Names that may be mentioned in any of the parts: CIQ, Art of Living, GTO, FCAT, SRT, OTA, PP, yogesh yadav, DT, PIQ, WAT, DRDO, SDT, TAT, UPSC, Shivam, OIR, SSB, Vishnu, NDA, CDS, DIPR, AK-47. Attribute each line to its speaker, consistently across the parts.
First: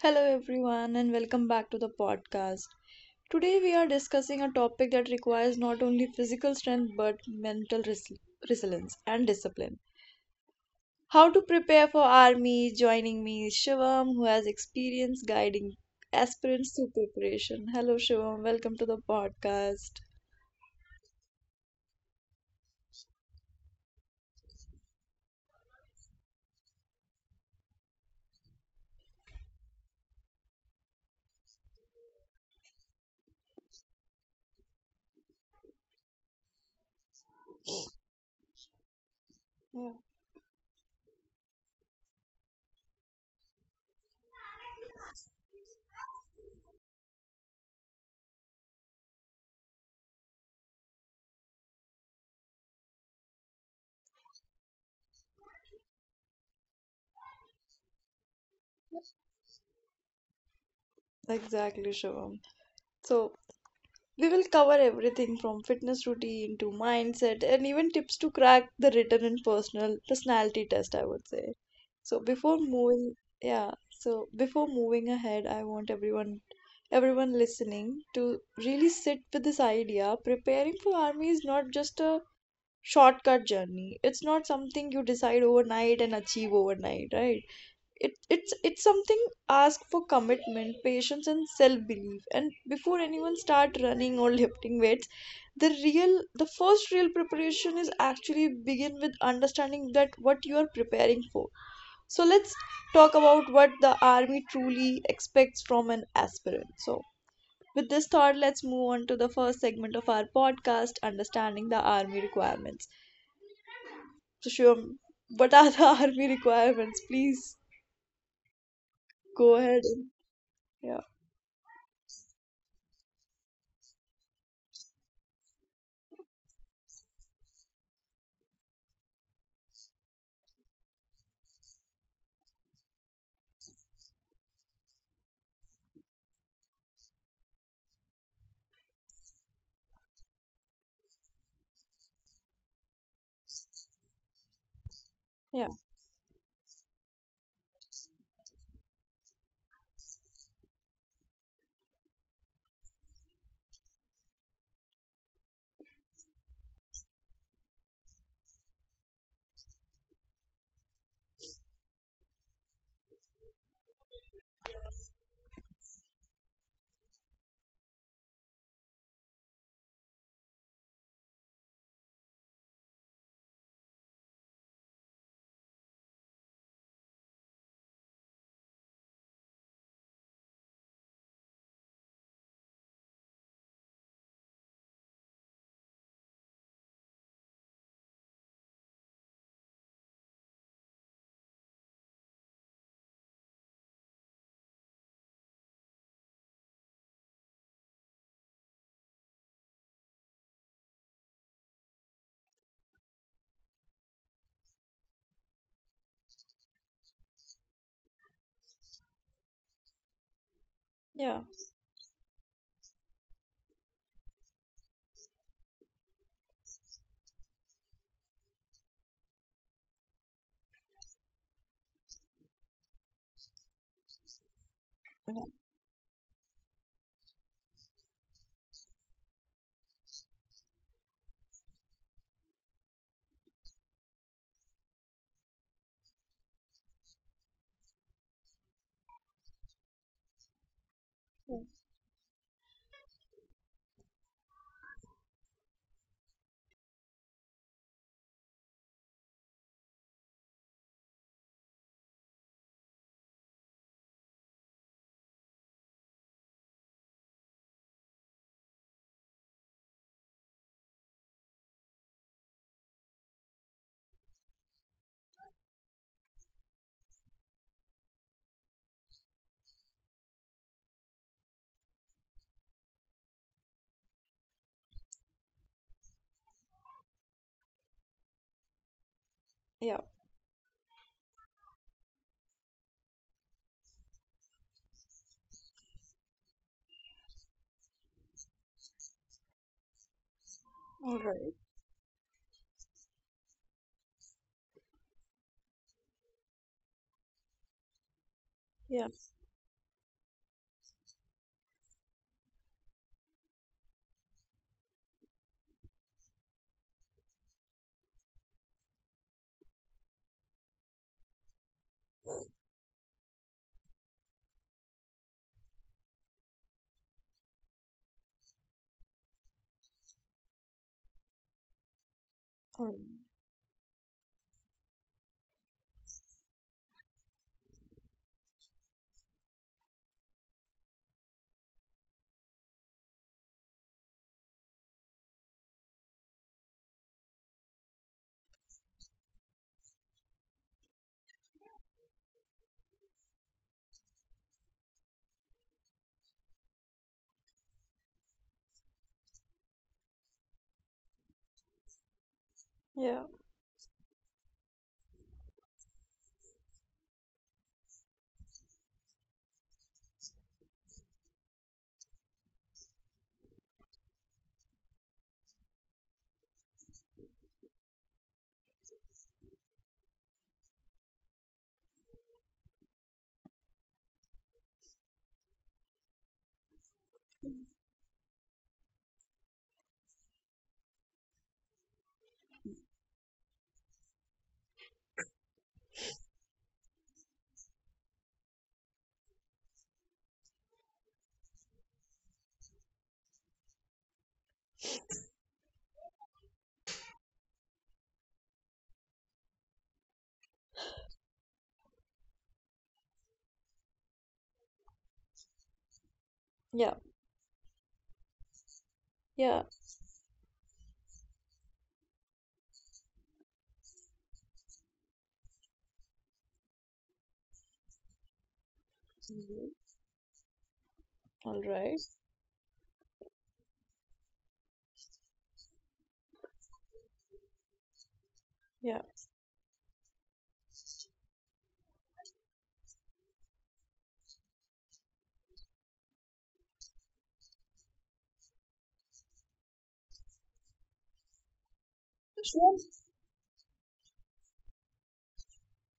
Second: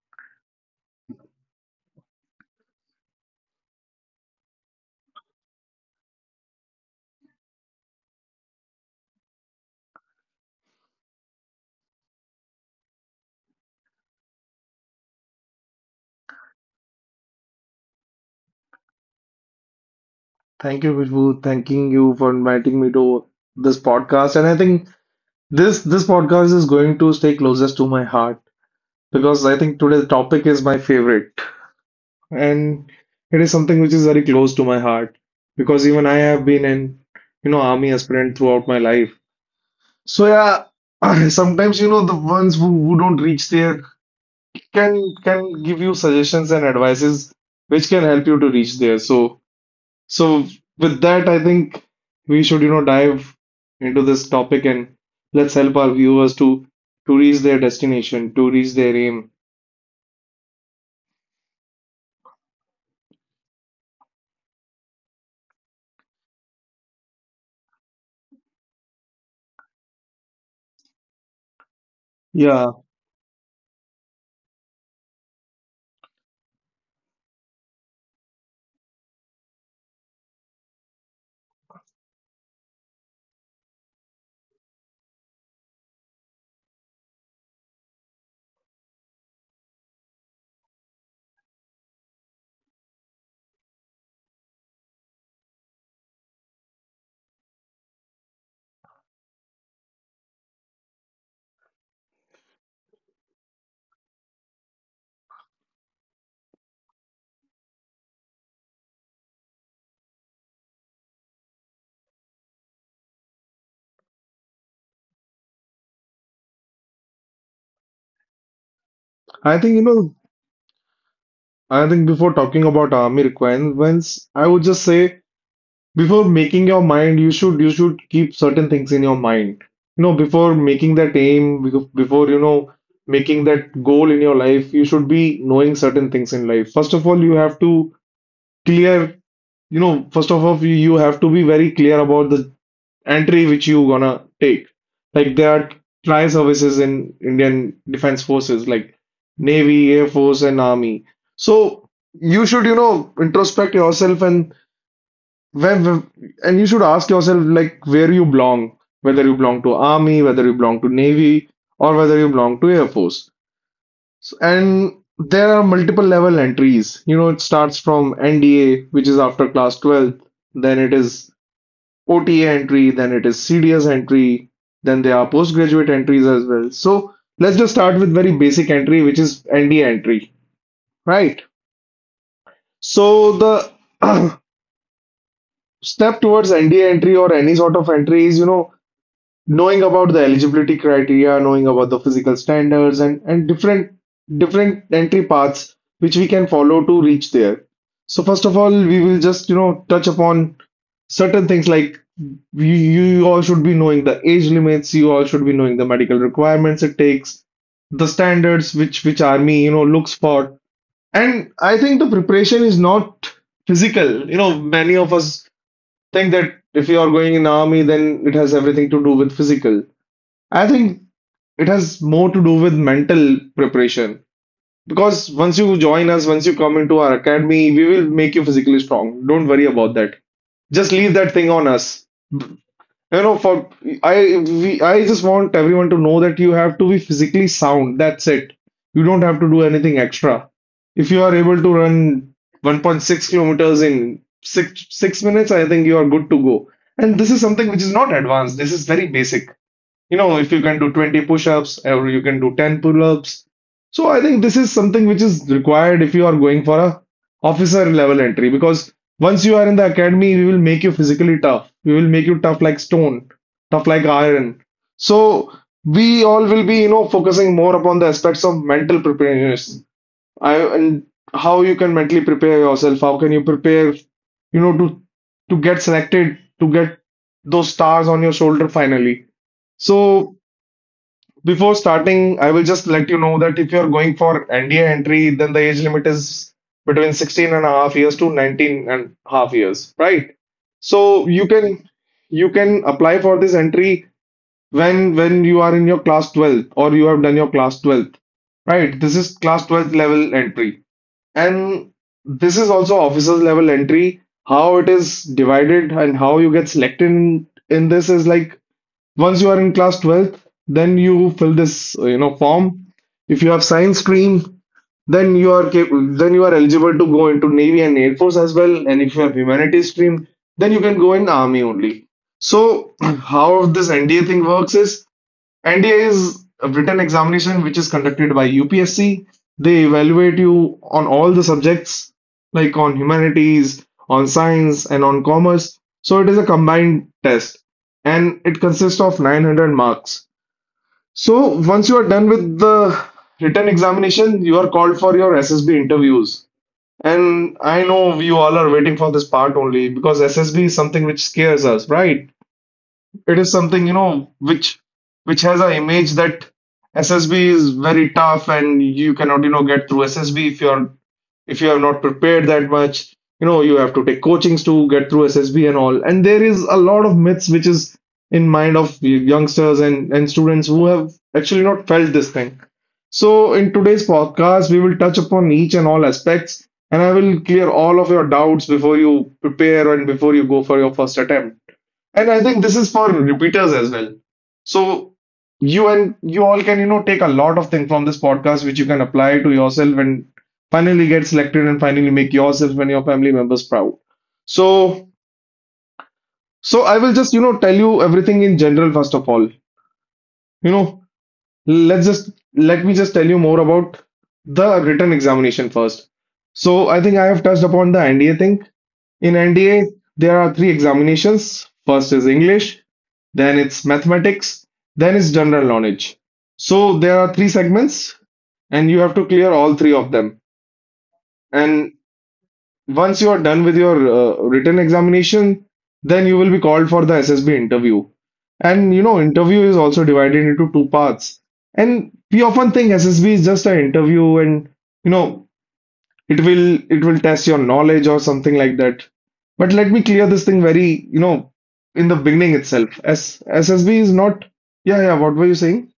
Speaker 1: Hello, everyone, and welcome back to the podcast. Today, we are discussing a topic that requires not only physical strength but mental resilience and discipline. How to prepare for army? Joining me is Shivam, who has experience guiding aspirants through preparation. Hello, Shivam. Welcome to the podcast.
Speaker 2: Thank you, Vishnu. Thanking you for inviting me to this podcast. And I think this podcast is going to stay closest to my heart because I think today's topic is my favorite. And it is something which is very close to my heart because even I have been an army aspirant throughout my life. So yeah, sometimes the ones who, don't reach there can give you suggestions and advices which can help you to reach there. So with that, I think we should, you know, dive into this topic and let's help our viewers to reach their destination, to reach their aim.
Speaker 1: Exactly, Shivam. So, we will cover everything from fitness routine to mindset and even tips to crack the written and personal personality test, I would say. So before
Speaker 2: Yeah,
Speaker 1: moving, yeah, so before moving ahead, I want everyone listening to really sit with this idea. Preparing for army is not just a shortcut journey. It's not something you decide overnight and achieve overnight, right? It's something ask for commitment, patience and self-belief. And before anyone start running or lifting weights, the first real preparation is actually begin with understanding that what you are preparing for. So let's talk about what the army truly expects from an aspirant. So with this thought, let's move on to the first segment of our podcast, understanding the army requirements. So sure, what are the army requirements? Please
Speaker 2: I
Speaker 1: go
Speaker 2: think you
Speaker 1: ahead
Speaker 2: know,
Speaker 1: yeah,
Speaker 2: I think before talking about army requirements, I would just say before making your mind, you should keep certain things in your mind. You know, before making that aim, before making that goal in your life, you should be knowing certain things in life. First of all, you have to clear you have to be very clear about the entry which you gonna take. Like there are
Speaker 1: yeah.
Speaker 2: tri services in Indian Defense Forces, like Navy, Air Force, and Army. So you should, you know, introspect yourself and and you should ask yourself like where you belong, whether you belong to Army, whether you belong to Navy, or whether you belong to Air Force. And there are multiple level entries. You know, it starts from NDA, which is after class 12, then it is OTA entry, then it is CDS entry, then there are postgraduate entries as well. So let's just start with very basic entry, which is NDA entry, right? So the step towards NDA entry or any sort of entry is, you know, knowing about the eligibility criteria, knowing about the physical standards and different entry paths which we can follow to reach there. So first of all, we will just, you know, touch upon certain things like you all should be knowing the age limits, you all should be knowing the medical requirements it takes, the standards which army, you know, looks for.
Speaker 1: Yeah.
Speaker 2: And I think the preparation is not physical. You know, many of us think that if you are going in army, then it has everything to do with physical. I think it has more to do with mental preparation because
Speaker 1: Yeah.
Speaker 2: once you join us, once you come into our academy, we will make you physically strong. Don't worry about that. Just leave that thing on us. You know, for I just want everyone to know that you have to be physically sound. That's it. You don't have to do anything extra. If you are
Speaker 1: Yeah.
Speaker 2: able to run 1.6 kilometers in six minutes, I think you are good to go. And this is something which is not advanced. This is very basic. You know, if you can do 20 push-ups or you can do 10 pull-ups, so I think this is something which is required if you are going for a officer level entry because once you are in the academy, we will make you physically tough, we will make you tough like stone, tough like iron. So we all will be, you know, focusing more upon the aspects of mental preparedness. I And how you can mentally prepare yourself? How can you prepare, you know, to get selected, to get those stars on your shoulder finally?
Speaker 1: Yeah.
Speaker 2: So before starting, I will just let you know that if you're going for NDA entry, then the age limit is between 16 and a half years to 19 and a half years, right?
Speaker 1: All
Speaker 2: So you
Speaker 1: right.
Speaker 2: can you can apply for this entry when you are in your class 12th or you have done your class 12th, right?
Speaker 1: Yeah.
Speaker 2: This is class 12th level entry. And this is also officers level entry. How it is divided and how you get selected in, this is like once you are in class 12th, then you fill this form. If you have science stream, then you are eligible to go into Navy and Air Force as well. And if you have humanities stream, then you can go in Army only.
Speaker 1: All right.
Speaker 2: So, how this NDA thing works is, NDA is a written examination which is conducted by UPSC. They evaluate you on all the subjects, like on humanities, on science, and on commerce. So, it is a combined test and it consists of 900 marks. So, once you are done with the written examination, you are called for your SSB interviews. And I know you all are waiting for this part only because SSB is something which scares us, right?
Speaker 1: Yeah.
Speaker 2: It is something, you know, which has an image that SSB is very tough and you cannot, you know, get through SSB if you have not prepared that much. You know, you have to take coachings to get through SSB and all. And there is a lot of myths which is in mind of youngsters and, students who have actually not felt this thing. So, in today's podcast, we will touch upon each and all aspects, and I will clear all of your doubts before you prepare and before you go for your first attempt. And I think this is for repeaters as well. So you all can, you know, take a lot of things from this podcast which you can apply to yourself and finally get selected and finally make yourself and your family members proud. So so I will just, you know, tell you everything in general first of all. You know, let me just tell you more about the written examination first. So
Speaker 1: Yeah.
Speaker 2: I think I have touched upon the NDA thing. In
Speaker 1: Yeah.
Speaker 2: NDA, there are three examinations. First is English, then it's mathematics, then it's general knowledge. So there are three segments, and you have to clear
Speaker 1: Mhm.
Speaker 2: all three of them.
Speaker 1: All
Speaker 2: And
Speaker 1: right.
Speaker 2: once you are done with your written examination, then you will be called for the SSB interview. And
Speaker 1: Yeah.
Speaker 2: you know, interview is also divided into two parts. And we often think SSB is just an interview, and you know, it will test your knowledge or something like that, but let me clear this thing very, you know, in the beginning
Speaker 1: Shivam,
Speaker 2: itself. S SSB is not. Yeah, yeah, what were you saying?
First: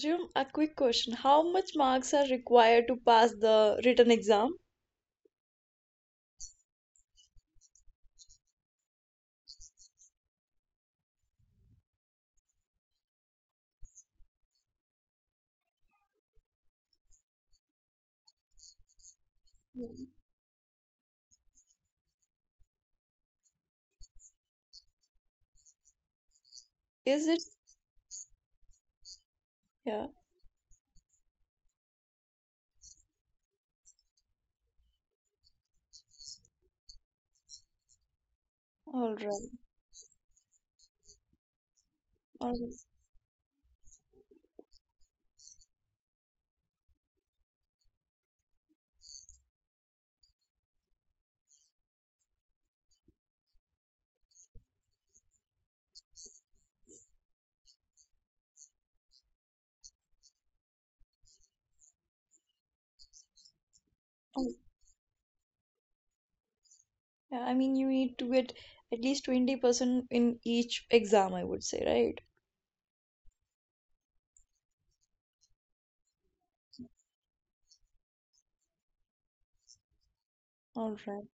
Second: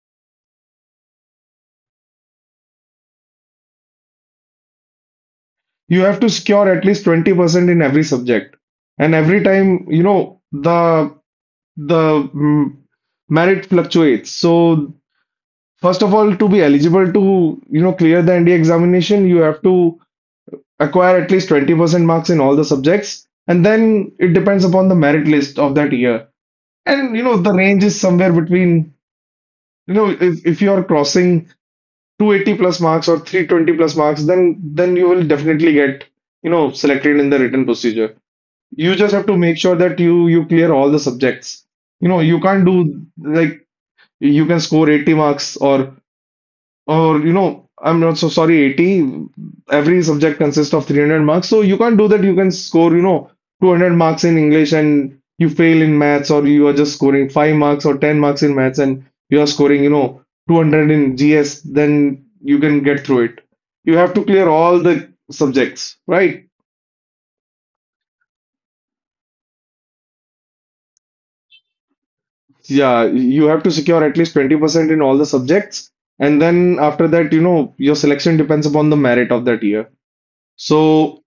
Speaker 1: Shivam, a quick question. How much marks are required to pass the written exam?
Speaker 2: You have to score at least 20% in every subject and every time, you know, the the mm, merit fluctuates. So first of all, to be eligible to, you know, clear the NDA examination, you have to
Speaker 1: Mhm.
Speaker 2: acquire at least 20% marks in all the subjects, and then it depends upon the merit list of that year. And you
Speaker 1: Is
Speaker 2: know,
Speaker 1: it?
Speaker 2: the range is somewhere between, you
Speaker 1: Yeah.
Speaker 2: know, if you are crossing 280 plus marks or 320 plus marks, then you will definitely get, you know, selected in the written procedure. You
Speaker 1: All
Speaker 2: just have to
Speaker 1: right.
Speaker 2: make sure that you clear all the subjects. You know, you
Speaker 1: All
Speaker 2: can't do
Speaker 1: right.
Speaker 2: like you can score 80 marks or you know, I'm not, so sorry, 80. Every subject consists of 300 marks. So you can't do that. You can score, you know, 200 marks in English and you fail in maths, or you are just scoring 5 marks or 10 marks in maths and you are scoring, you know, 200 in GS. Then you can get through it. You have to
Speaker 1: Oh,
Speaker 2: clear all the subjects, right?
Speaker 1: yeah. I mean, you need to get at least 20% in each exam, I would say, right?
Speaker 2: Yeah, you have to secure at least 20% in all the subjects. And then after that, you know, your selection depends upon the merit of that year.
Speaker 1: All right.
Speaker 2: So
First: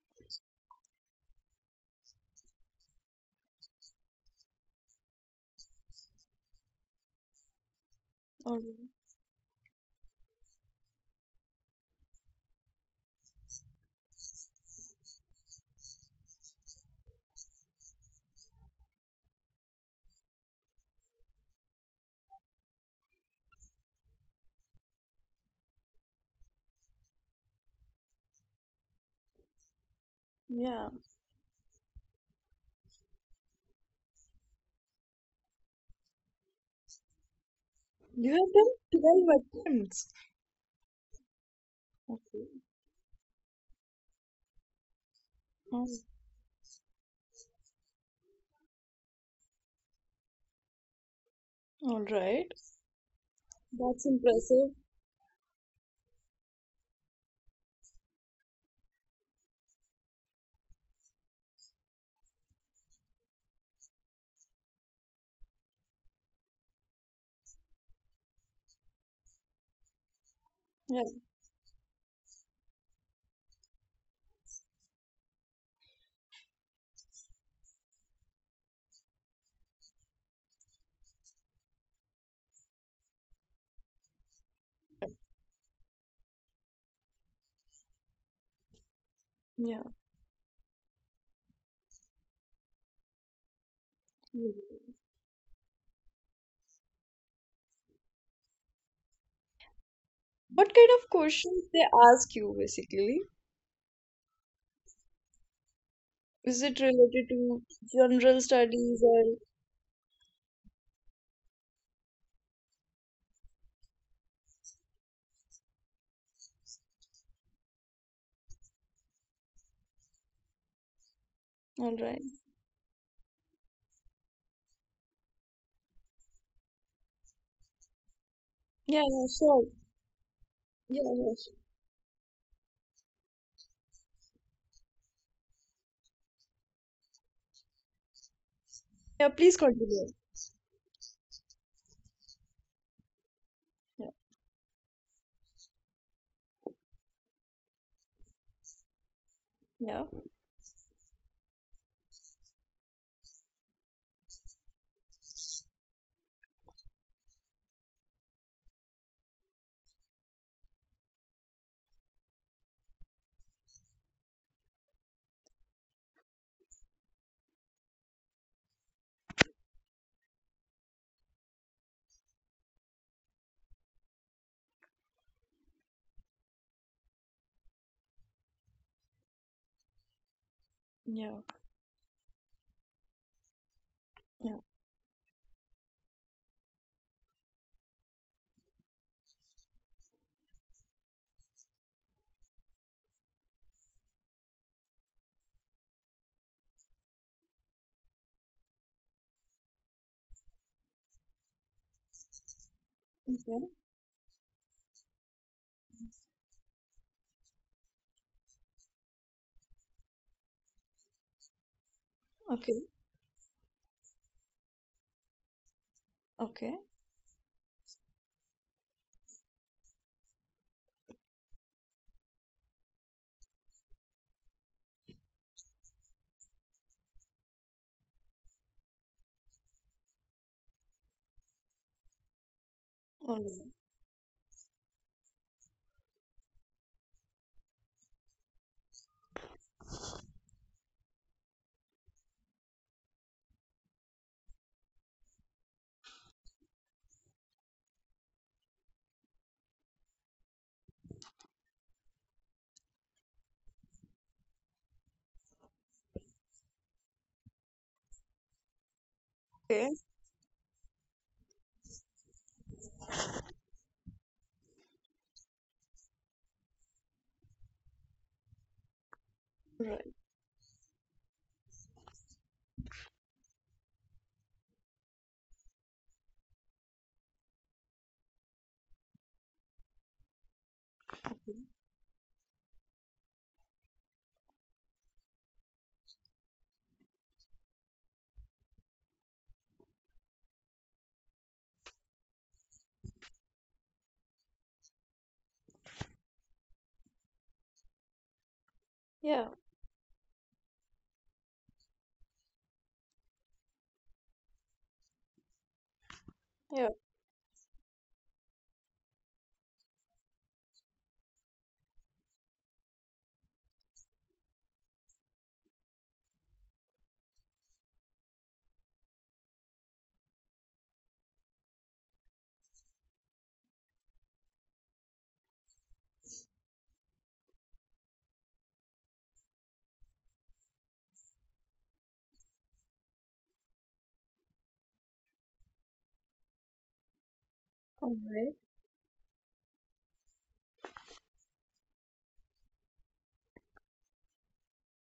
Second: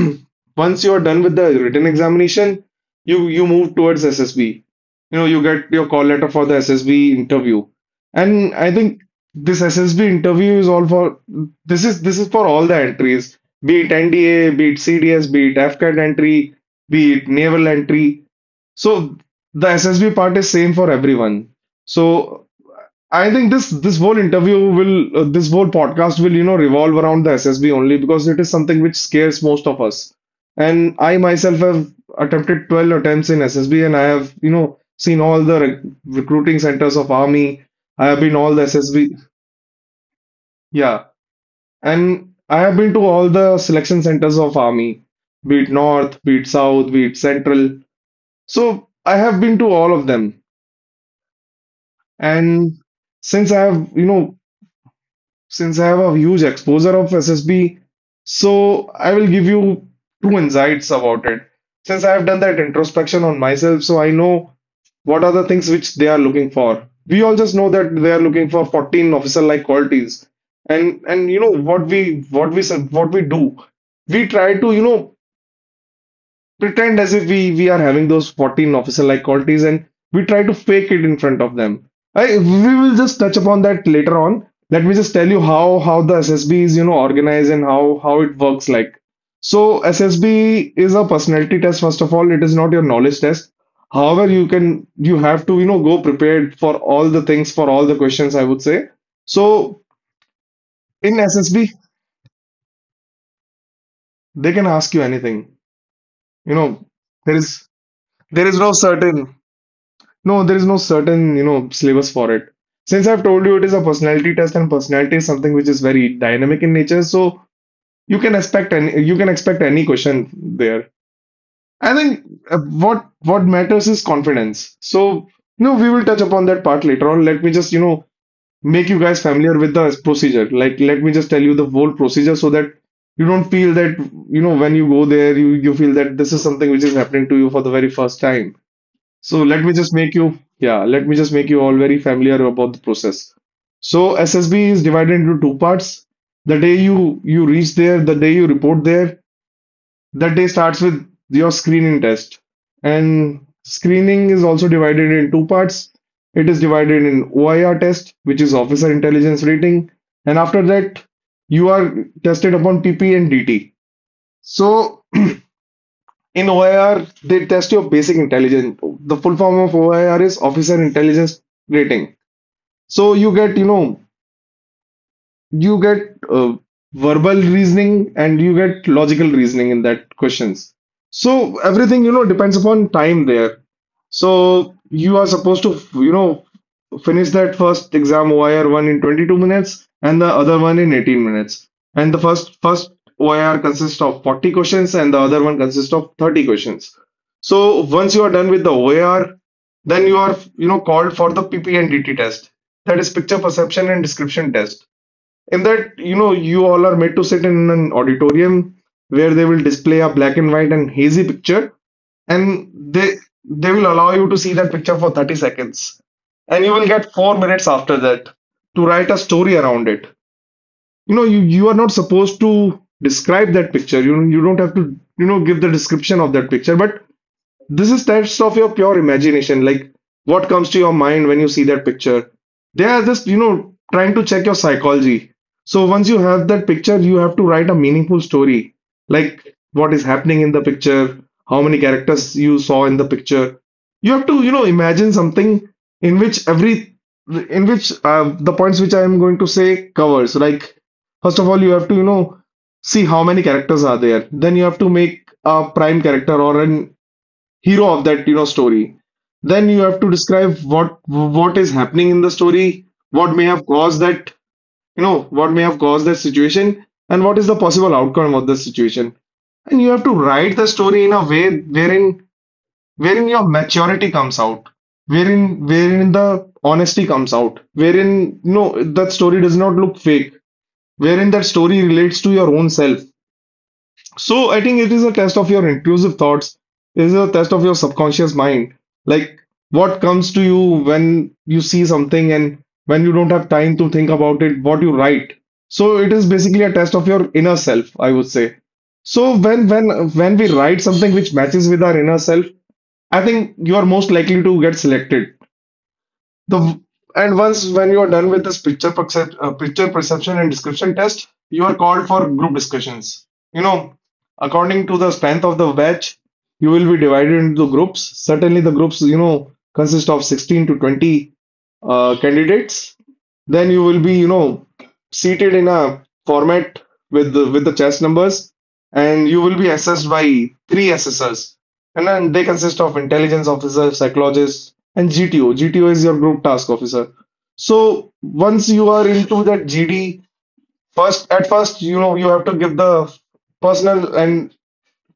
Speaker 2: once you're done with the written examination, you move towards SSB. You know, you get your call letter for the SSB interview. And
Speaker 1: All
Speaker 2: I
Speaker 1: right.
Speaker 2: think this SSB interview is all for this is for all the entries, be it NDA, be it CDS, be it FCAT entry, be it naval entry. So the SSB part is same for everyone. So I think this whole podcast will, you know, revolve around the SSB only because it is something which scares most of us.
Speaker 1: Yeah.
Speaker 2: And I myself have attempted 12 attempts in SSB and I have, you know, seen all the recruiting centers of army. I have been
Speaker 1: You
Speaker 2: all
Speaker 1: have
Speaker 2: the
Speaker 1: done
Speaker 2: SSB.
Speaker 1: 12 attempts.
Speaker 2: Yeah. And
Speaker 1: Okay.
Speaker 2: I have been to all the selection centers of army, be it
Speaker 1: All
Speaker 2: north, be it south, be it central. So I have been to all of them,
Speaker 1: all right.
Speaker 2: and since I have you
Speaker 1: That's
Speaker 2: know
Speaker 1: impressive.
Speaker 2: since I have a huge exposure of SSB, so I will give you two insights about it. Since I have done that introspection on myself, so I know what are the things which they are looking for. We all just know that they are looking for 14 officer-like qualities. And
Speaker 1: Yeah.
Speaker 2: and you know what we what we do, we try to pretend as if we are having those 14 officer like qualities, and we try to fake it in front of them. We will just touch upon that later on. Let me just tell you how the SSB is, you know, organized and how it works. Like, so
Speaker 1: Yeah.
Speaker 2: SSB is a personality test. First of all, it is not your knowledge test. However, you can,
Speaker 1: Mm.
Speaker 2: you have to, you know, go prepared for all the things, for all the questions, I would say. So
Speaker 1: What kind of
Speaker 2: in SSB,
Speaker 1: questions they ask you basically?
Speaker 2: they can ask you anything, you know.
Speaker 1: Is it related
Speaker 2: there is
Speaker 1: to
Speaker 2: there
Speaker 1: general
Speaker 2: is no
Speaker 1: studies
Speaker 2: certain,
Speaker 1: or
Speaker 2: no, there is no certain, you know, syllabus for it. Since I've told you it is a personality test, and personality is something which is very dynamic in nature, so you can expect any question there. I
Speaker 1: all
Speaker 2: think
Speaker 1: right?
Speaker 2: what matters is confidence. So, you know, we will touch upon that part later on. Let me just, you know, make you
Speaker 1: Yeah,
Speaker 2: guys
Speaker 1: yeah,
Speaker 2: familiar
Speaker 1: sure.
Speaker 2: with the procedure. Like, let
Speaker 1: Yeah,
Speaker 2: me just
Speaker 1: yeah,
Speaker 2: tell you
Speaker 1: sure.
Speaker 2: the whole procedure so that you don't feel that, you know, when you go there, you feel that this is something which is happening to you for the very first time.
Speaker 1: Yeah,
Speaker 2: So
Speaker 1: please
Speaker 2: let me just
Speaker 1: continue.
Speaker 2: make you, yeah, let me just make you all very familiar about the process.
Speaker 1: Yeah,
Speaker 2: So SSB is divided into two parts. The day you reach there, the day you report there,
Speaker 1: yeah,
Speaker 2: that day starts with your screening test. And screening is also divided in two parts. It is divided in OIR test, which is officer intelligence rating, and after that you are tested upon PP and DT. So in OIR, they test your basic intelligence. The full form of OIR is Officer Intelligence Rating. So you get, you know, you get verbal reasoning, and you get logical reasoning in that questions. So everything, you know, depends upon time there.
Speaker 1: yeah,
Speaker 2: So you are supposed to, you know, finish that first exam OIR one in 22 minutes and the other one in 18 minutes. And the first OIR consists of 40 questions, and the other one consists of 30 questions. So once you are done with the OAR, then you are, you know, called for the PP and DT test, that is picture
Speaker 1: yeah.
Speaker 2: perception and description test. In that, you know, you all are made to sit in an auditorium where they will display a black and white and hazy picture, and
Speaker 1: Okay,
Speaker 2: they will allow you to see that picture for 30 seconds. And you
Speaker 1: okay,
Speaker 2: will get 4 minutes after that to write a story around it. You know, you are not supposed to describe that picture. You don't have to, you know, give the description of that picture, but this is test of your pure imagination. Like, what comes to your mind when you see that picture. They are just,
Speaker 1: okay.
Speaker 2: you
Speaker 1: All
Speaker 2: know,
Speaker 1: right.
Speaker 2: trying to check your psychology. So once you have that picture, you have to write a meaningful story, like what is happening in the picture, how many characters you saw in the picture. You have to, you know, imagine something in which every, in which the points which I am going to say covers. Like, first of all, you have to, you know, see how many characters are there. Then you have to make a prime character or an hero of that, you know, story. Then you
Speaker 1: Okay.
Speaker 2: have to describe what is happening in the story, what may have caused that, you know, what may have caused that situation, and what is the possible outcome of the situation. And you have to
Speaker 1: Right.
Speaker 2: write the story in a way wherein, your maturity comes out, wherein, wherein the honesty comes out, wherein, no, that story does not look fake, wherein that story relates to your own self. So I think it is a test of your inclusive thoughts. It is a test of your subconscious mind. Like, what comes to you when you see something, and when you don't have time to think about it, what you write. So it is basically a test of your inner self, I would say. So
Speaker 1: Yeah,
Speaker 2: when we write something which matches with our inner self, I think you are most likely to get selected. The
Speaker 1: yeah.
Speaker 2: And once when you are done with this picture perception and description test, you are called for group discussions. You know, according to the strength of the batch, you will be divided into groups. Certainly, the groups, you know, consist of 16 to 20 candidates. Then you will be, you know, seated in a format with the chess numbers, and you will be assessed by three assessors, and then they consist of intelligence officer, psychologist, and GTO. GTO is your group task officer. So
Speaker 1: All right.
Speaker 2: once you are into that GD, first at first you know, you have to give the personal and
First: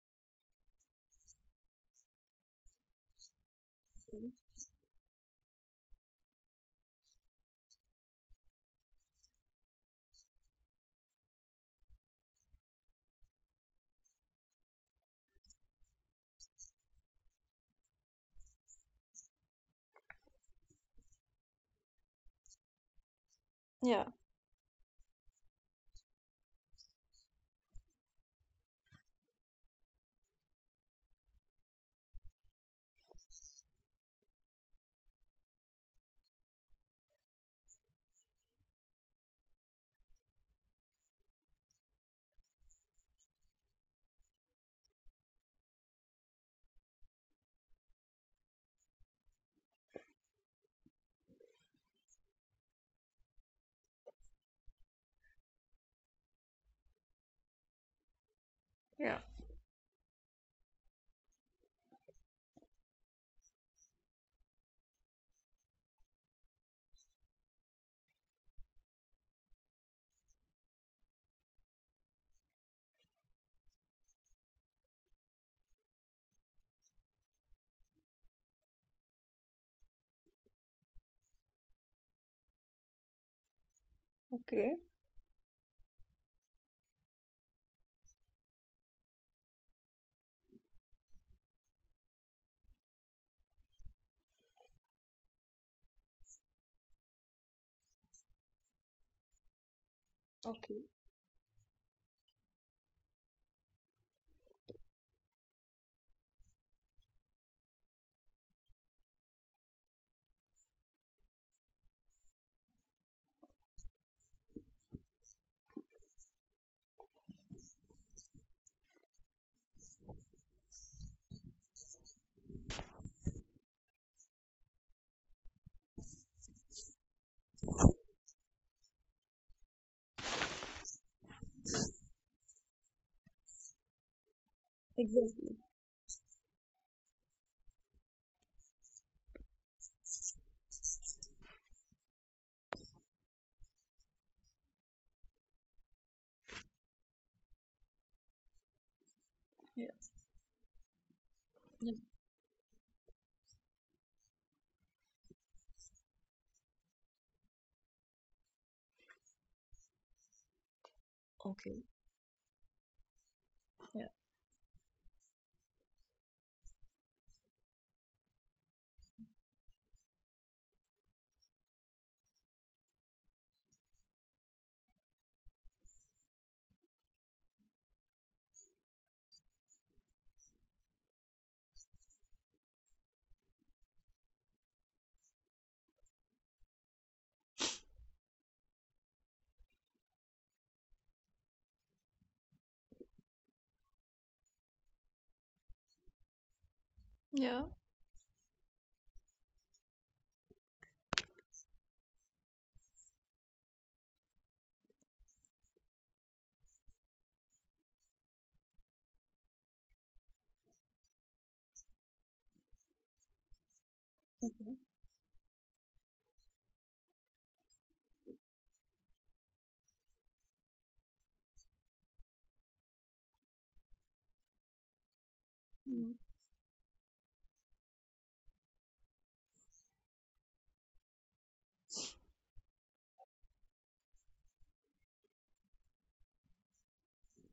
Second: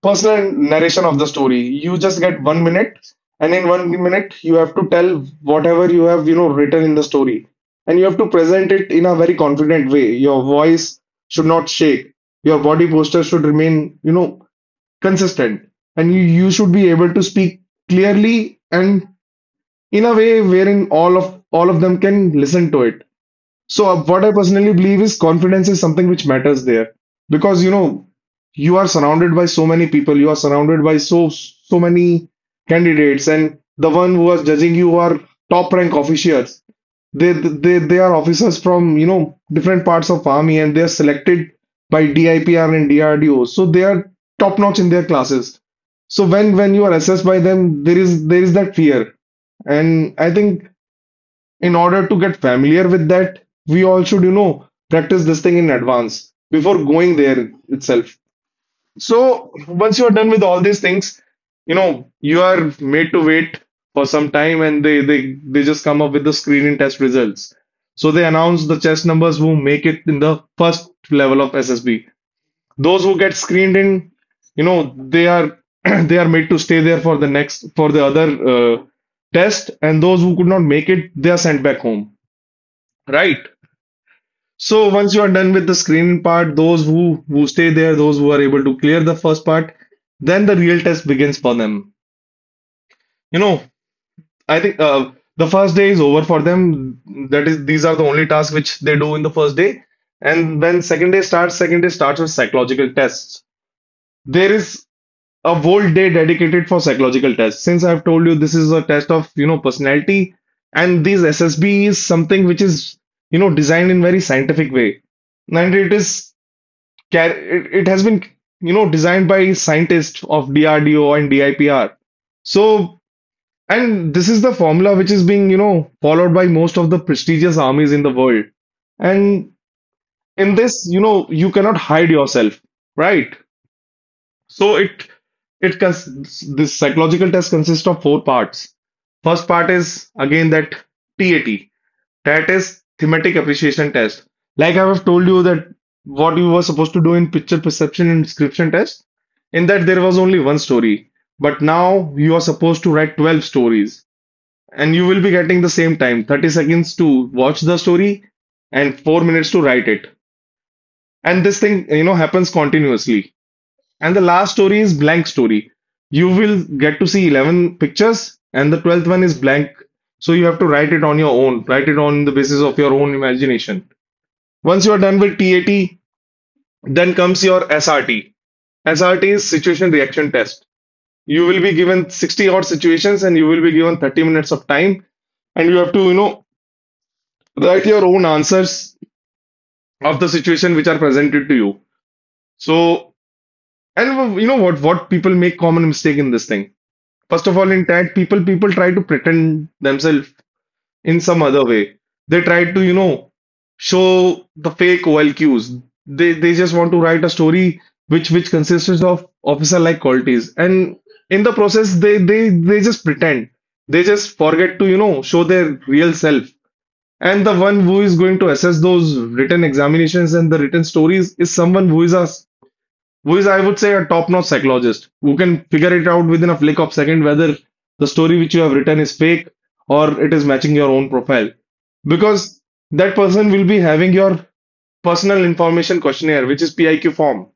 Speaker 2: personal narration of the story. You just get 1 minute, and in 1 minute, you have to tell whatever you have, you know, written in the story, and you have to present it in a very confident way. Your voice should not shake. Your body posture should remain, you know, consistent, and you should be able to speak clearly and in a way wherein all of them can listen to it. So
Speaker 1: Yeah,
Speaker 2: what I personally believe is confidence is something which matters there, because you know, you are surrounded by so many people, you are surrounded by so many candidates, and the one who was judging you are top rank officials. They are officers from, you know, different parts of army, and they are selected by DIPR and DRDO, so they are top notch in their classes. So when you are assessed by them, there is that fear, and I think in order to get familiar with that, we all should, you know, practice this thing in advance before going there itself.
Speaker 1: yeah.
Speaker 2: So once you are done with all these things, you know, you are made to wait for some time, and they just come up with the screening test results. So they announce the chess numbers who make it in the first level of SSB. Those who get screened in, you know, they are they are made to stay there for the next, for the other uh, test, and those who could not make it, they are sent back home. Right.
Speaker 1: Okay,
Speaker 2: So once you are done with the screening part, those who stay there, those who are able to clear the first part, then the real test begins for them. You know, I think the first day is over for them. That is, these are the only tasks which they do in the first day, and
Speaker 1: okay.
Speaker 2: when second day starts with psychological tests. There is a whole day dedicated for psychological tests. Since I've told you this is a test of, you know, personality, and these SSB is something which is, you know, designed in very scientific way, and it is car- it has been, you know, designed by scientists of DRDO and DIPR. So, and this is the formula which is being, you know, followed by most of the prestigious armies in the world. And in this, you know, you cannot hide yourself, right? So
Speaker 1: Exactly.
Speaker 2: this psychological test consists of four parts. First part is again that TAT, that is thematic appreciation test. Like, I have told you that what you were supposed to do in picture perception and description test, in that
Speaker 1: Yeah,
Speaker 2: there was only one story. But
Speaker 1: yeah.
Speaker 2: now you are supposed to write 12 stories, and you will be getting the same time, 30 seconds to watch the story and 4 minutes to write it. And this thing,
Speaker 1: Okay.
Speaker 2: you know, happens continuously.
Speaker 1: Yeah,
Speaker 2: And the last story is blank story. You will get to see 11 pictures, and the 12th one is blank. So you have to write it on your own, write it on the basis of your own imagination. Once you are done with TAT, then comes your SRT. SRT is situation reaction test. You will be given 60 odd situations, and you will be given 30 minutes of time, and you have to, you know, write your own answers of the situation which are presented to you. So, and you know what people make common mistake in this thing. First of
Speaker 1: yeah.
Speaker 2: all, in tag, people try to pretend themselves in some other way. They try to, you know, show the fake OLQs. They just want to write a story which consists of officer like qualities. And in the process, they just pretend. They just forget
Speaker 1: Okay.
Speaker 2: to, you know, show their real self. And the one who is going to assess those written examinations and the written stories is someone who is a who is, I would say, a top-notch psychologist who can figure it
Speaker 1: Mm.
Speaker 2: out within a flick of second whether the story which you have written is fake or it is matching your own profile. Because that person will be having your personal information questionnaire, which is PIQ form.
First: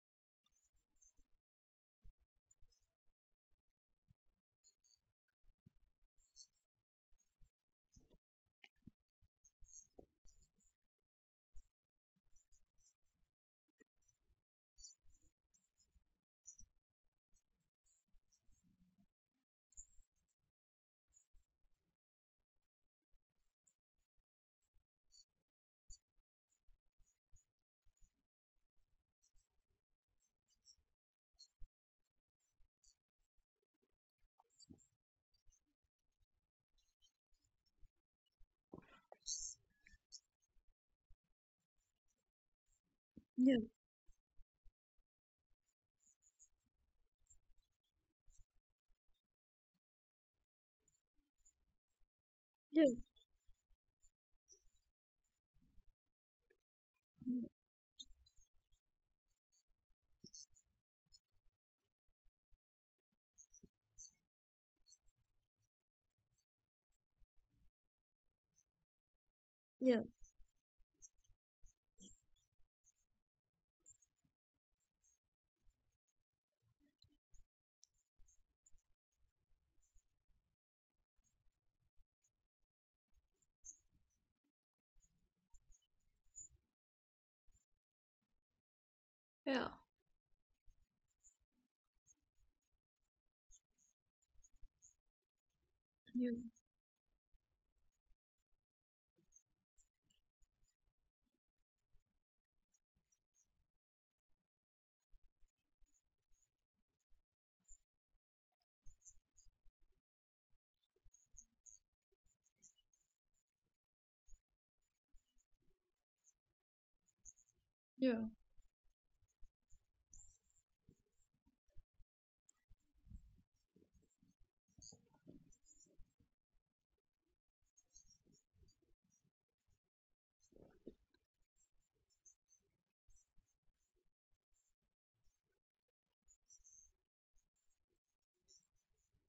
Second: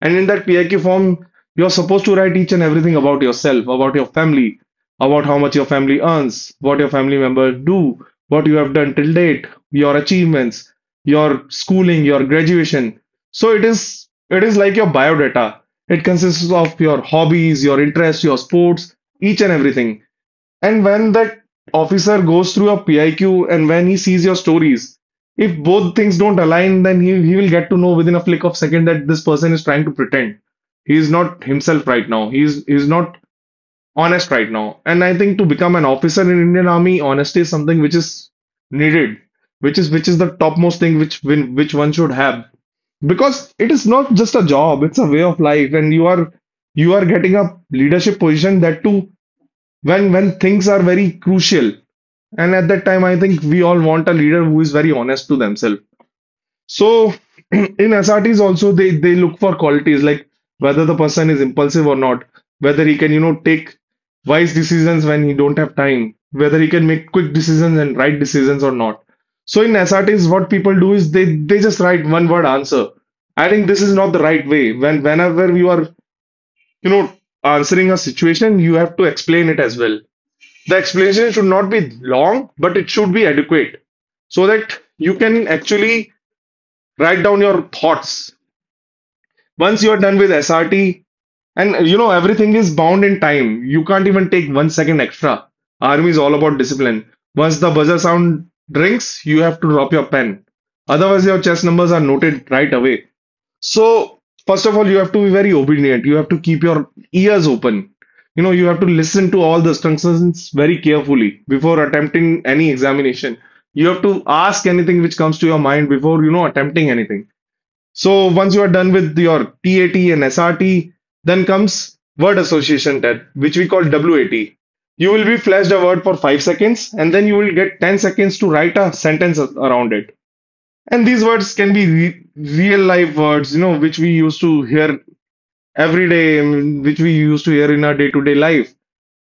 Speaker 2: And in that PIQ form, you're supposed to write each and everything about yourself, about your family, about how much your family earns, what your family members do, what you have done till date, your achievements, your schooling, your graduation. So it is like your biodata. It consists of your hobbies, your interests, your sports, each and everything. And when that officer goes through your PIQ and when he sees your stories, if both things don't align, then he will get to know within a flick of second that this person is trying to pretend. He is not himself right now. He is not honest right now. And I think to become an officer in Indian Army, honesty is something which is needed, which is the topmost thing which one should have. Because
Speaker 1: Yeah,
Speaker 2: it is not just a job, it's a way of life, and you are getting a leadership position that too when things are very crucial, and at that
Speaker 1: yeah,
Speaker 2: time I think we all want a leader who is very honest to themselves. So in SRTs also they look for qualities like whether the person is impulsive or not, whether he can, you know, take wise decisions when he don't have time, whether he can make quick decisions and right decisions or not. So in
Speaker 1: yeah,
Speaker 2: SRTs what people do is they just write one word answer. I think this is not the right way. Whenever you are, you know, answering a situation, you have to explain it as well. The explanation should not be long, but it should be adequate, so that you can actually write down your thoughts.
Speaker 1: yeah,
Speaker 2: Once you are done with SRT, and you know, everything is bound in time. You can't even take 1 second extra. Army is
Speaker 1: yeah,
Speaker 2: all about discipline. Once the buzzer sound rings, you have to drop your pen. Otherwise, your chess numbers are noted right away. So, first of all, you have to be very obedient. You have to keep your ears open. You know, you have to listen to all the instructions very carefully before attempting any examination. You have to ask anything which comes to your mind before, you know, attempting anything. So, once you are done with your TAT and SRT, then comes word association test, which we call WAT. You will be flashed a word for 5 seconds and then you will get 10 seconds to write a sentence around it. And these words can be re real life words, you know, which we used to hear every day, I mean, which we used to hear in our day-to-day life.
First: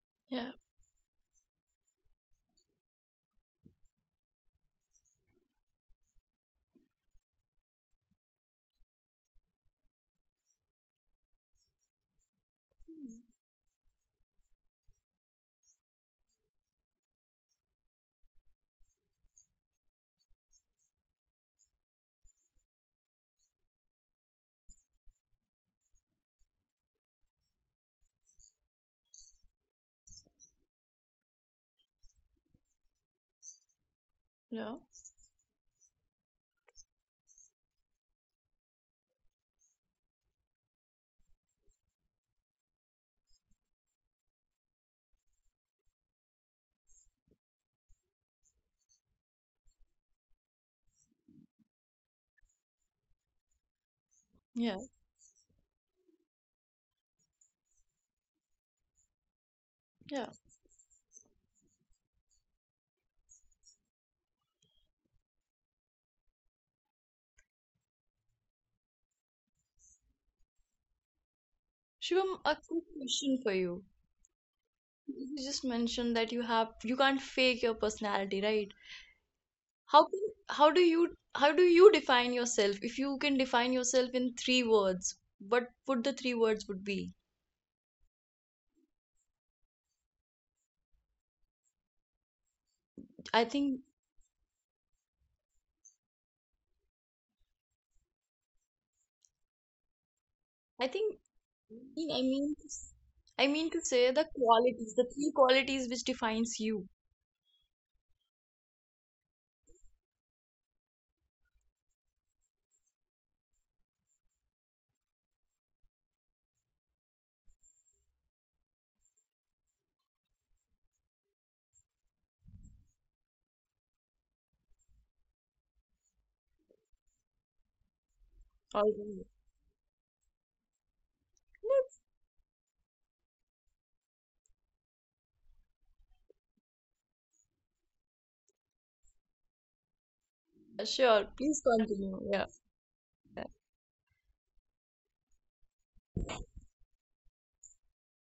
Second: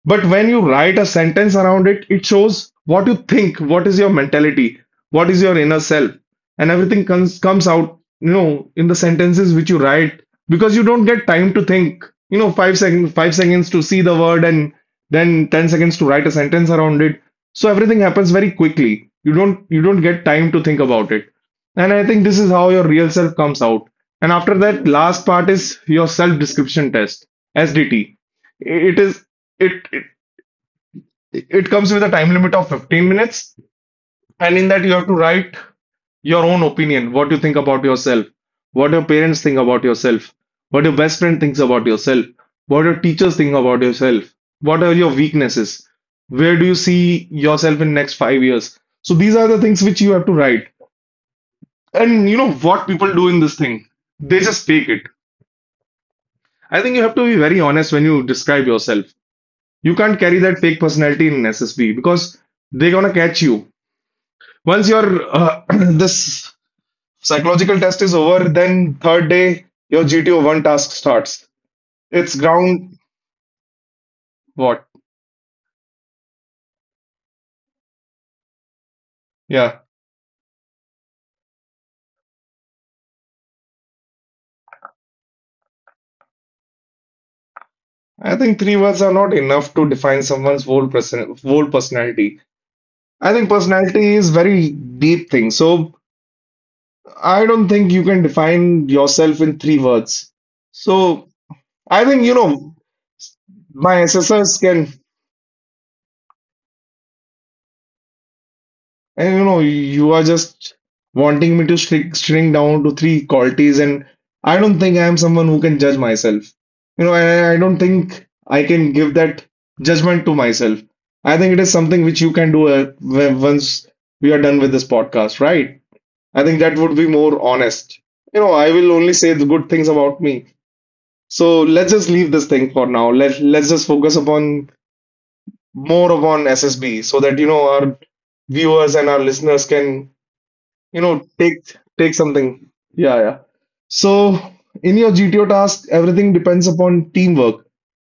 Speaker 2: But when
Speaker 1: yeah.
Speaker 2: you write a sentence around it, it shows what you think, what is your mentality, what is your inner self, and everything comes out, you know, in the sentences which you write, because you don't get time to think, you know, 5 seconds,
Speaker 1: Yeah.
Speaker 2: 5 seconds to see the word and then 10 seconds to write a sentence around it. So everything happens very quickly. You don't get time to think about it. And I think this is how your real self comes out. And after that, last part is your self description test, SDT. It is it it comes with a time limit of 15 minutes, and in
Speaker 1: Yeah,
Speaker 2: that you have to write your own opinion, what you think about yourself, what your parents think about yourself, what your best friend thinks about yourself, what your teachers think about yourself, what are your weaknesses, where do you see yourself in next 5 years. So these are the things which you have to write. And you know what people do in this thing? They just
Speaker 1: yeah,
Speaker 2: fake it. I think you have to be very honest when you describe yourself. You can't
Speaker 1: yeah.
Speaker 2: carry that fake personality in SSB, because they're gonna catch you. Once your uh, this psychological test is over, then third day your GTO one task starts. It's
Speaker 1: Shivam, a
Speaker 2: ground
Speaker 1: quick question for you.
Speaker 2: what?
Speaker 1: You just mentioned that you have you can't fake your personality, right?
Speaker 2: Yeah,
Speaker 1: How can how do you define yourself? If you can define yourself in three words, what would the three words would be?
Speaker 2: I think three words are not enough to define someone's whole personality. I
Speaker 1: I
Speaker 2: think
Speaker 1: think
Speaker 2: personality is very deep thing. So I don't think you can define yourself in three words.
Speaker 1: I think
Speaker 2: So
Speaker 1: I
Speaker 2: I
Speaker 1: mean I
Speaker 2: think, you
Speaker 1: mean to
Speaker 2: know,
Speaker 1: s- I mean to
Speaker 2: my
Speaker 1: say the
Speaker 2: assessors
Speaker 1: qualities,
Speaker 2: can.
Speaker 1: the three qualities which defines you.
Speaker 2: And you know, you are just wanting me to shrink down to three qualities, and I don't think I am someone who can judge myself. You know, and I don't think I can give that judgment to myself. I think it is something which you can do once we are done with this podcast, right? I think that would be more honest. You know, I
Speaker 1: All
Speaker 2: will only
Speaker 1: right.
Speaker 2: say the good things about me. So let's just leave this thing for now. Let's just focus upon more upon SSB, so that you know our viewers and our listeners can, you
Speaker 1: Sure,
Speaker 2: know,
Speaker 1: please
Speaker 2: take
Speaker 1: continue.
Speaker 2: take
Speaker 1: Yeah.
Speaker 2: something, yeah, yeah.
Speaker 1: Yeah.
Speaker 2: So in your GTO task, everything depends upon teamwork.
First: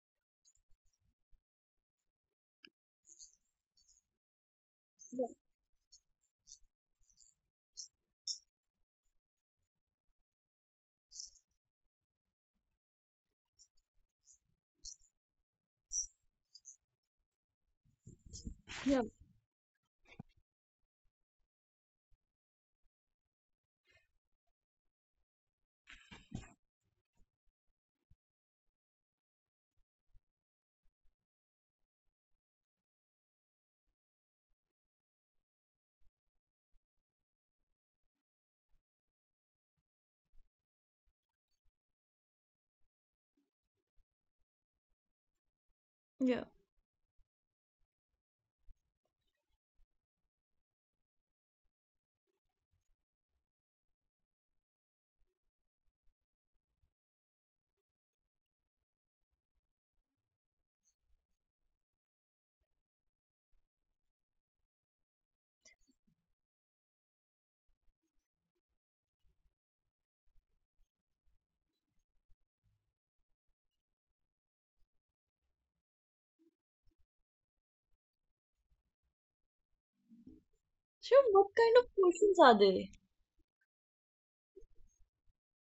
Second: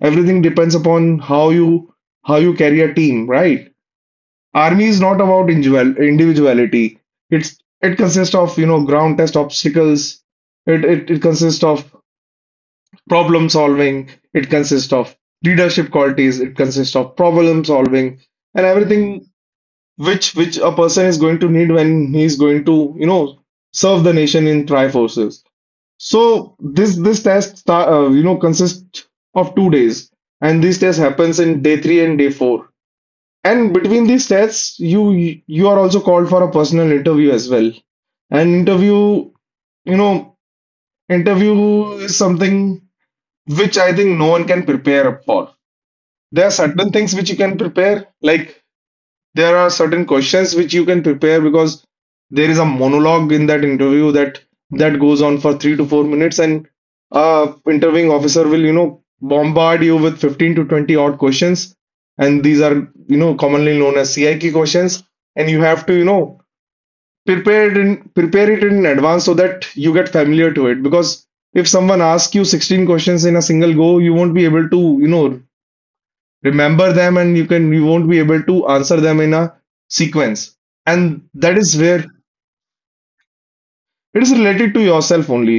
Speaker 2: Everything depends upon how you carry a team, right? Army is not about individuality. It's it consists of, you know, ground test obstacles. It consists of problem solving, it consists of leadership qualities, it consists of problem solving, and
Speaker 1: Yeah.
Speaker 2: everything which a person is going to need when he's going to, you know, serve the nation in tri forces. So this test start, you know, consists of 2 days, and this test happens in day 3 and day 4. And between these tests you are also called for a personal interview as well. And interview, you know, interview is something which I think no one can prepare up for.
Speaker 1: Yeah.
Speaker 2: There are certain things which you can prepare, like there are certain questions which you can prepare, because there is a monologue in that interview, that goes on for 3 to 4 minutes, and interviewing officer will, you know, bombard you with 15 to 20 odd questions. And these are, you know, commonly known as CIQ questions. And you have to, you know, prepare it in advance, so that you get familiar to it. Because if someone asks you 16 questions in a single go, you won't be able to, you know, remember them, and you won't be able to answer them in a sequence.
Speaker 1: Sure,
Speaker 2: And
Speaker 1: what
Speaker 2: that
Speaker 1: kind
Speaker 2: is
Speaker 1: of
Speaker 2: where
Speaker 1: questions are they?
Speaker 2: it is related to yourself only,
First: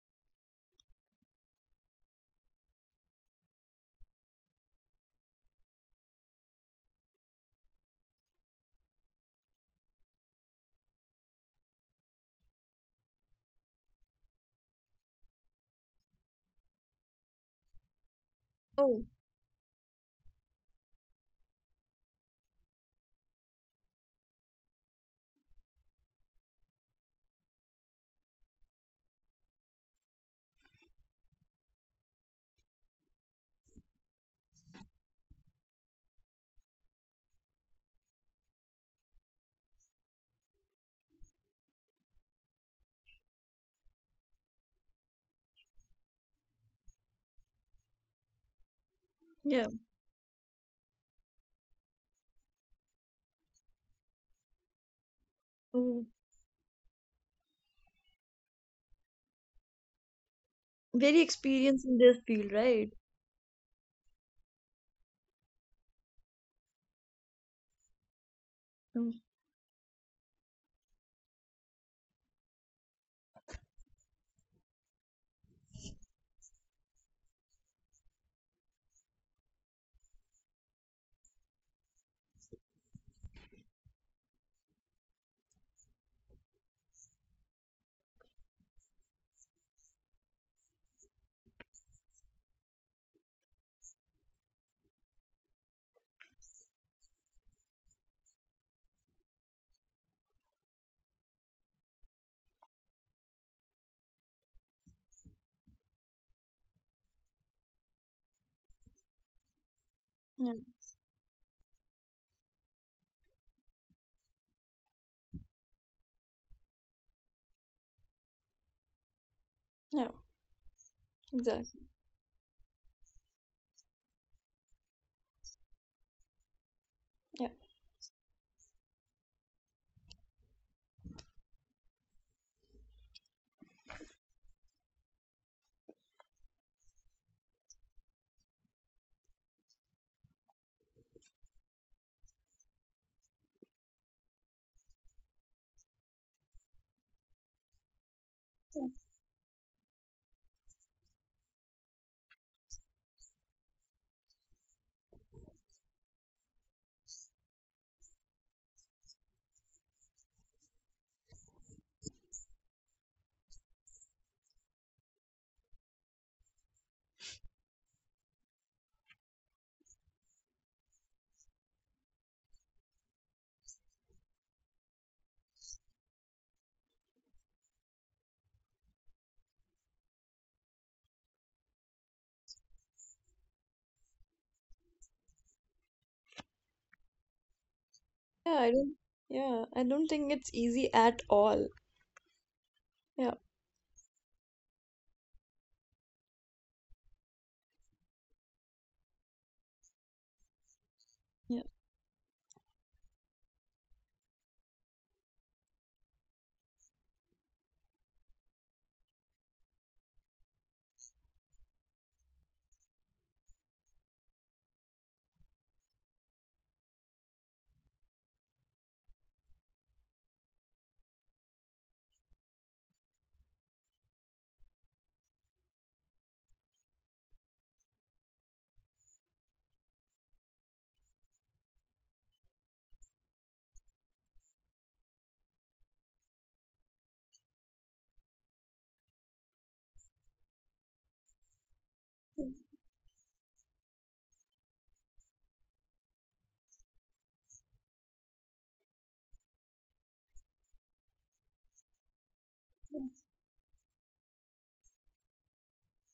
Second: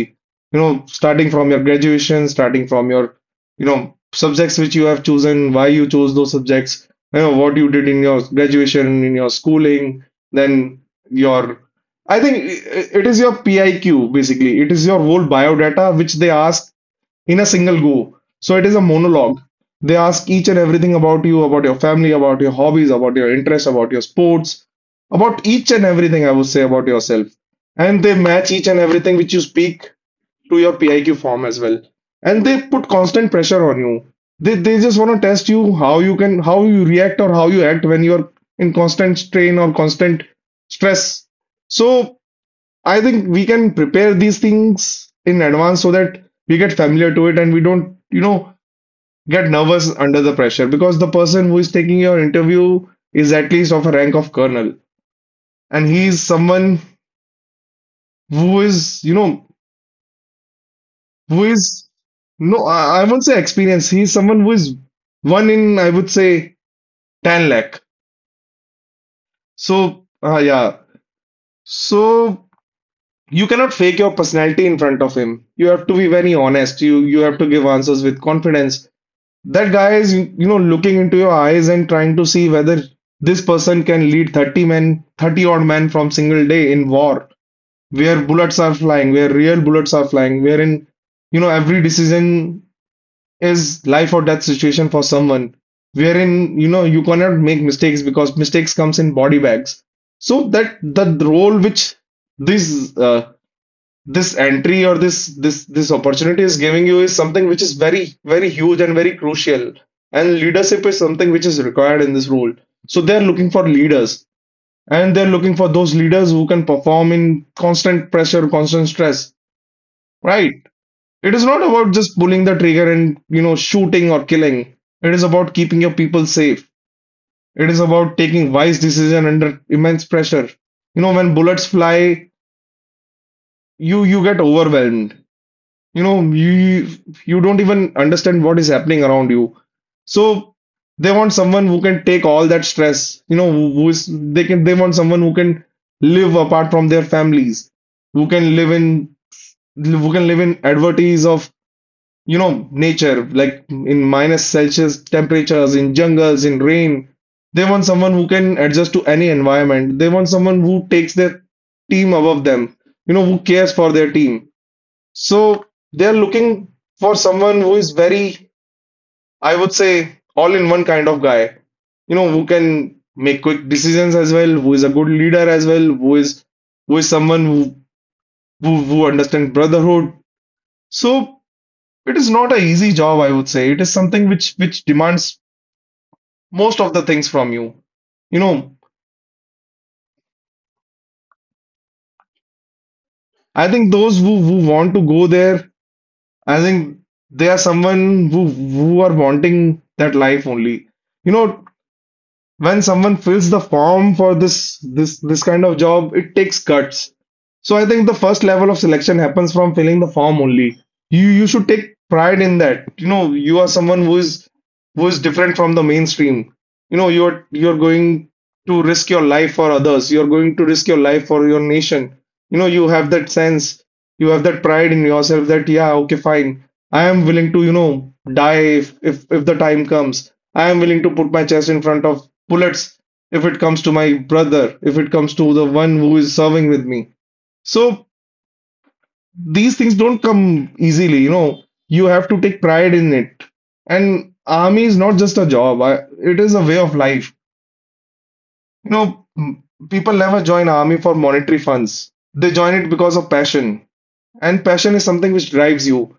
Speaker 2: you know, starting from your graduation, starting from your, you know, subjects which you have chosen, why you chose those subjects, you know, what you did in your graduation, in your schooling. Then your, I think it is your PIQ. Basically it is your whole biodata which they ask in a single go. So it is a
Speaker 1: Oh.
Speaker 2: monologue. They ask each and everything about you, about your family, about your hobbies, about your interests, about your sports, about each and everything, I would say, about yourself. And they match each and everything which you speak to your PIQ form as well. And they put constant pressure on you. They just want to test you how you can how you react or how you act when you're in constant strain or constant stress. So I think we can prepare these things in advance, so that we get familiar to it and we don't, you know, get
Speaker 1: Yeah.
Speaker 2: nervous under the pressure. Because the person who is taking your interview is at least of a rank of colonel, and
Speaker 1: Mm,
Speaker 2: he is someone who is, you know,
Speaker 1: very
Speaker 2: who
Speaker 1: experienced
Speaker 2: is
Speaker 1: in this field,
Speaker 2: no,
Speaker 1: right?
Speaker 2: I won't say experience. He is someone who is one in, I would say, 10 lakh.
Speaker 1: Mm.
Speaker 2: So, yeah. So you cannot fake your personality in front of him. You have to be very honest. You have to give answers with confidence. That guy is, you know, looking into your eyes and trying to see whether this person can lead 30 men, 30 odd men, from single day in war, where bullets are flying, where real bullets are flying, wherein, you know, every decision is life or death situation for someone, wherein, you know, you cannot make mistakes, because mistakes comes in body bags. So that the role which these this entry or this opportunity is giving you is something which is very very huge and very crucial, and
Speaker 1: Yeah,
Speaker 2: leadership is something which is required in this role. So they're looking for leaders, and they're looking for those leaders who can perform in constant pressure, constant stress.
Speaker 1: yeah,
Speaker 2: Right. It is not
Speaker 1: exactly.
Speaker 2: about just pulling the trigger and shooting or killing. It is about keeping your people safe.
Speaker 1: Yeah,
Speaker 2: It is about taking wise decision under immense pressure. When bullets fly, you get overwhelmed. You know you you don't even understand what is happening around you. So they want someone who can take all that stress, who is, they want someone who can live apart from their families, who can live in who can live in adversities of, nature, like in minus celsius temperatures, in jungles, in rain. They want someone who can adjust to any environment. They want someone who takes their team above them, who cares for their team. So they're looking for someone who is very, I would say, all in one kind of guy. You know, who can make quick decisions as well, who is a good leader as well, who is someone who understands brotherhood. So it is not an easy job, I would say. It is something which demands most of the things from you. You
Speaker 1: yeah.
Speaker 2: know,
Speaker 1: I don't. Yeah, I don't think it's easy at all. Yeah,
Speaker 2: I think those who want to go there, I think they are someone who are wanting that life only. You know,
Speaker 1: yeah.
Speaker 2: when someone fills the form for this kind of job, it takes guts. So I think the first level of selection happens from filling the form only. You should take pride in that. You are someone who is different from the mainstream. You know you're you're going to risk your life for others. You're going to risk your life for your nation. You have that sense. You have that pride in yourself that, yeah, okay, fine, I am willing to, die if the time comes. I am willing to put my chest in front of bullets if it comes to my brother, if it comes to the one who is serving with me. So these things don't come easily, you know. You have to
Speaker 1: Mhm.
Speaker 2: take pride in it. And army is not just a job. It is a way of life. You know, m- people never join army for monetary funds. They join it because of passion. And passion is something which drives you.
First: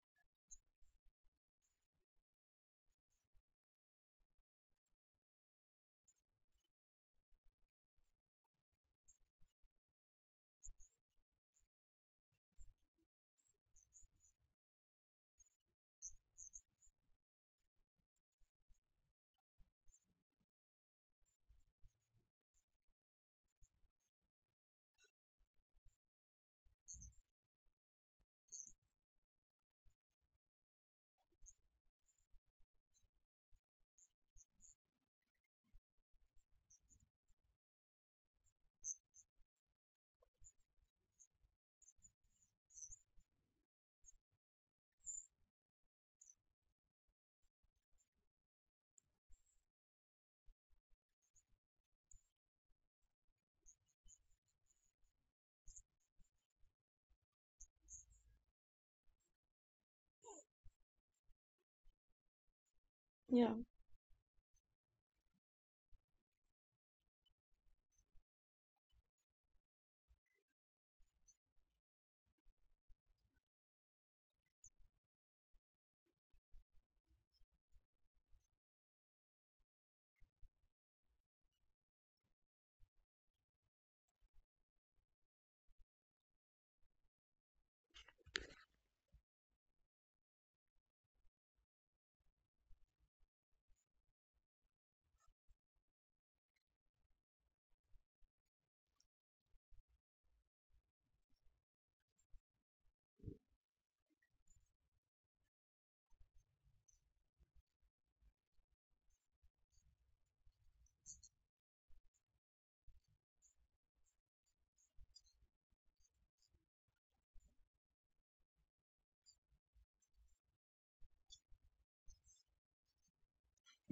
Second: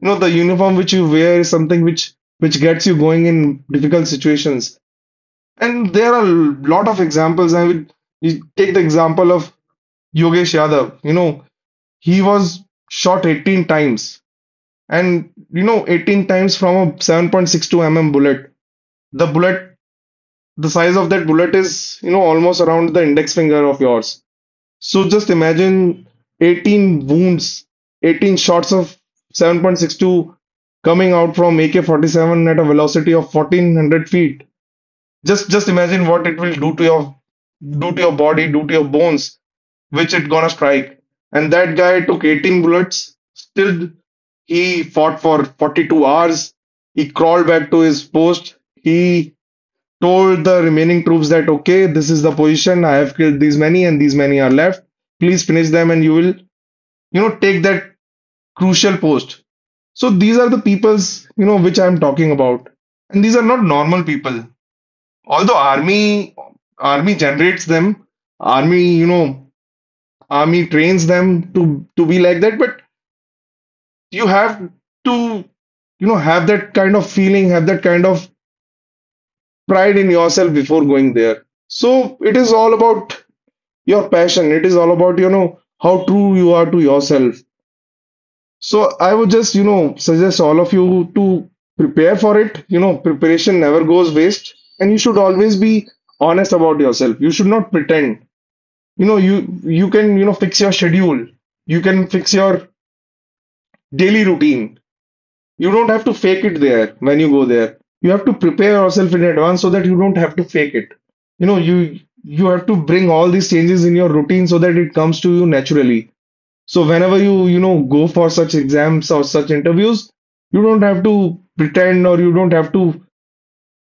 Speaker 2: You know the uniform which you wear is something which gets you going in difficult situations. And there are a lot of examples. I would you take the example of Yogesh Yadav. He was shot 18 times, and 18 times from a 7.62 mm bullet. The bullet, the size of that bullet is, almost around the index finger of yours. So just imagine 18 wounds, 18 shots of 7.62 coming out from AK-47 at a velocity of 1400 feet. Just imagine what it will do to your body, do to your bones, which it gonna strike. And that guy took 18 bullets, still he fought for 42 hours. He crawled back to his post. He told the remaining troops that, okay, this is the position, I have killed these many and these many are left. Please finish them and you will, take that crucial post. So these are the peoples, which I'm talking about. And these are
Speaker 1: Yeah.
Speaker 2: not normal people. Although army generates them, army, you know, army trains them to be like that, but you have to, have that kind of feeling, have that kind of pride in yourself before going there. So it is all about your passion. It is all about, how true you are to yourself. So I would just, suggest all of you to prepare for it. Preparation never goes waste, and you should always be honest about yourself. You should not pretend. You know, you you can, fix your schedule. You can fix your daily routine. You don't have to fake it there when you go there. You have to prepare yourself in advance so that you don't have to fake it. You have to bring all these changes in your routine so that it comes to you naturally. So whenever you, go for such exams or such interviews, you don't have to pretend or you don't have to,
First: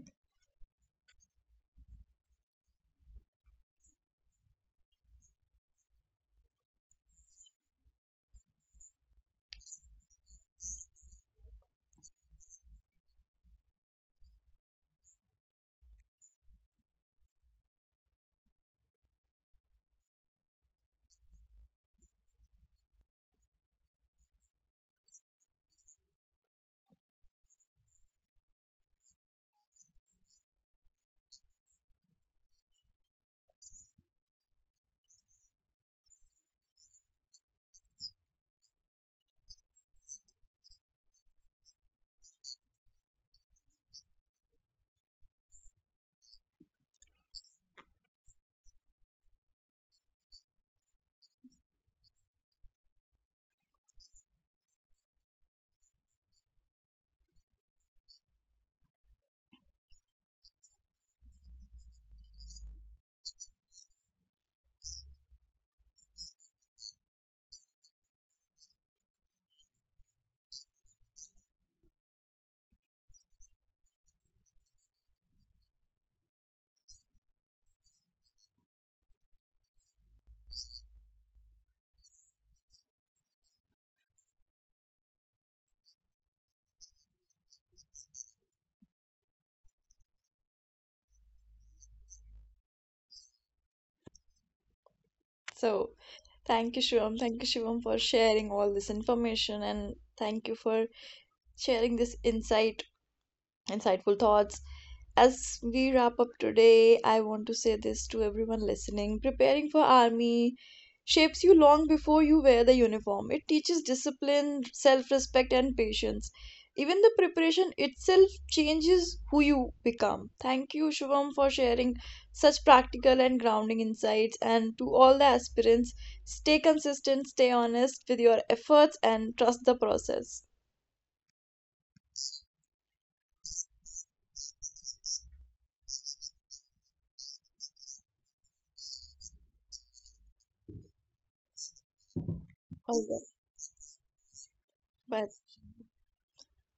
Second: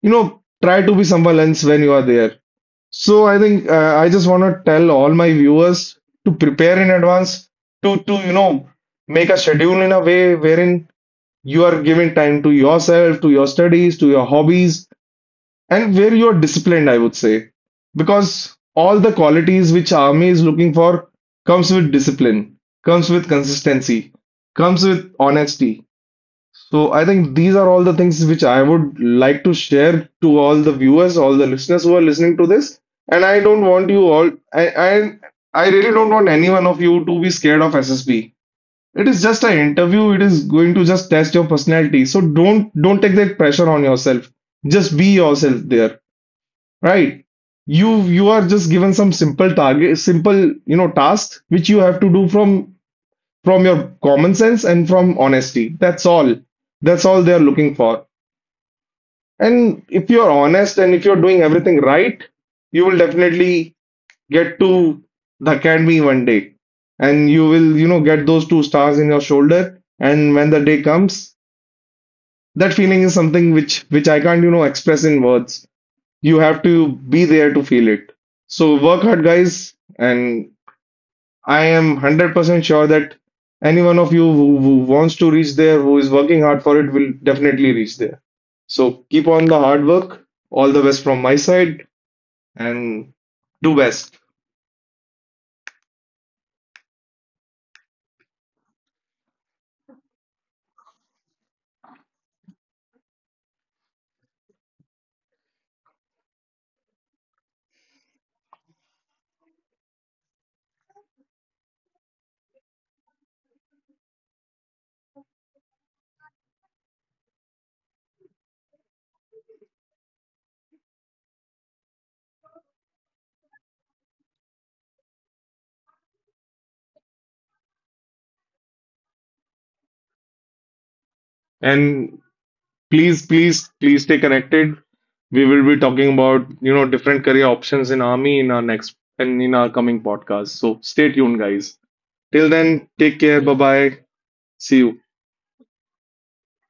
Speaker 2: try to be someone else when you are there. So I think I just want to tell all my viewers to prepare in advance, to make a schedule in a way wherein you are giving time to yourself, to your studies, to your hobbies, and where you are disciplined, I would say, because all the qualities which army is looking for comes with discipline, comes with consistency, comes with honesty. So I think these are all the things which I would like to share to all the viewers, all the listeners who are listening to this. And I don't want you all, I really don't want any one of you to be scared of SSB. It is just an interview. It is going to just test your personality. So don't take that pressure on yourself. Just be yourself there. Right. You are just given some simple target, simple, tasks which you have to do from your common sense and from honesty. That's all. That's all they are looking for. And if you're honest and if you're doing everything right, you will definitely get to the academy one day. And you will, get those two stars in your shoulder. And when the day comes, that feeling is something which I can't, express in words. You have to be there to feel it. So work hard, guys, and I am 100% sure that any one of you who wants to reach there, who is working hard for it, will definitely reach there. So keep on the hard work. All the best from my side, and do best.
Speaker 1: So thank you, Shivam. Thank you, Shivam, for sharing all this information, and thank you for sharing this insightful thoughts. As we wrap up today, I want to say this to everyone listening, preparing for army shapes you long before you wear the uniform. It teaches discipline, self respect, and patience. Even the preparation itself changes who you become. Thank you, Shivam, for sharing such practical and grounding insights. And to all the aspirants, stay consistent, stay honest with your efforts, and trust the process.
Speaker 2: And please, please, please stay connected. We will be talking about, different career options in army in our next and in our coming podcast. So stay tuned, guys. Till then,
Speaker 1: All right.
Speaker 2: take care. Bye bye. See you.
Speaker 1: Bye.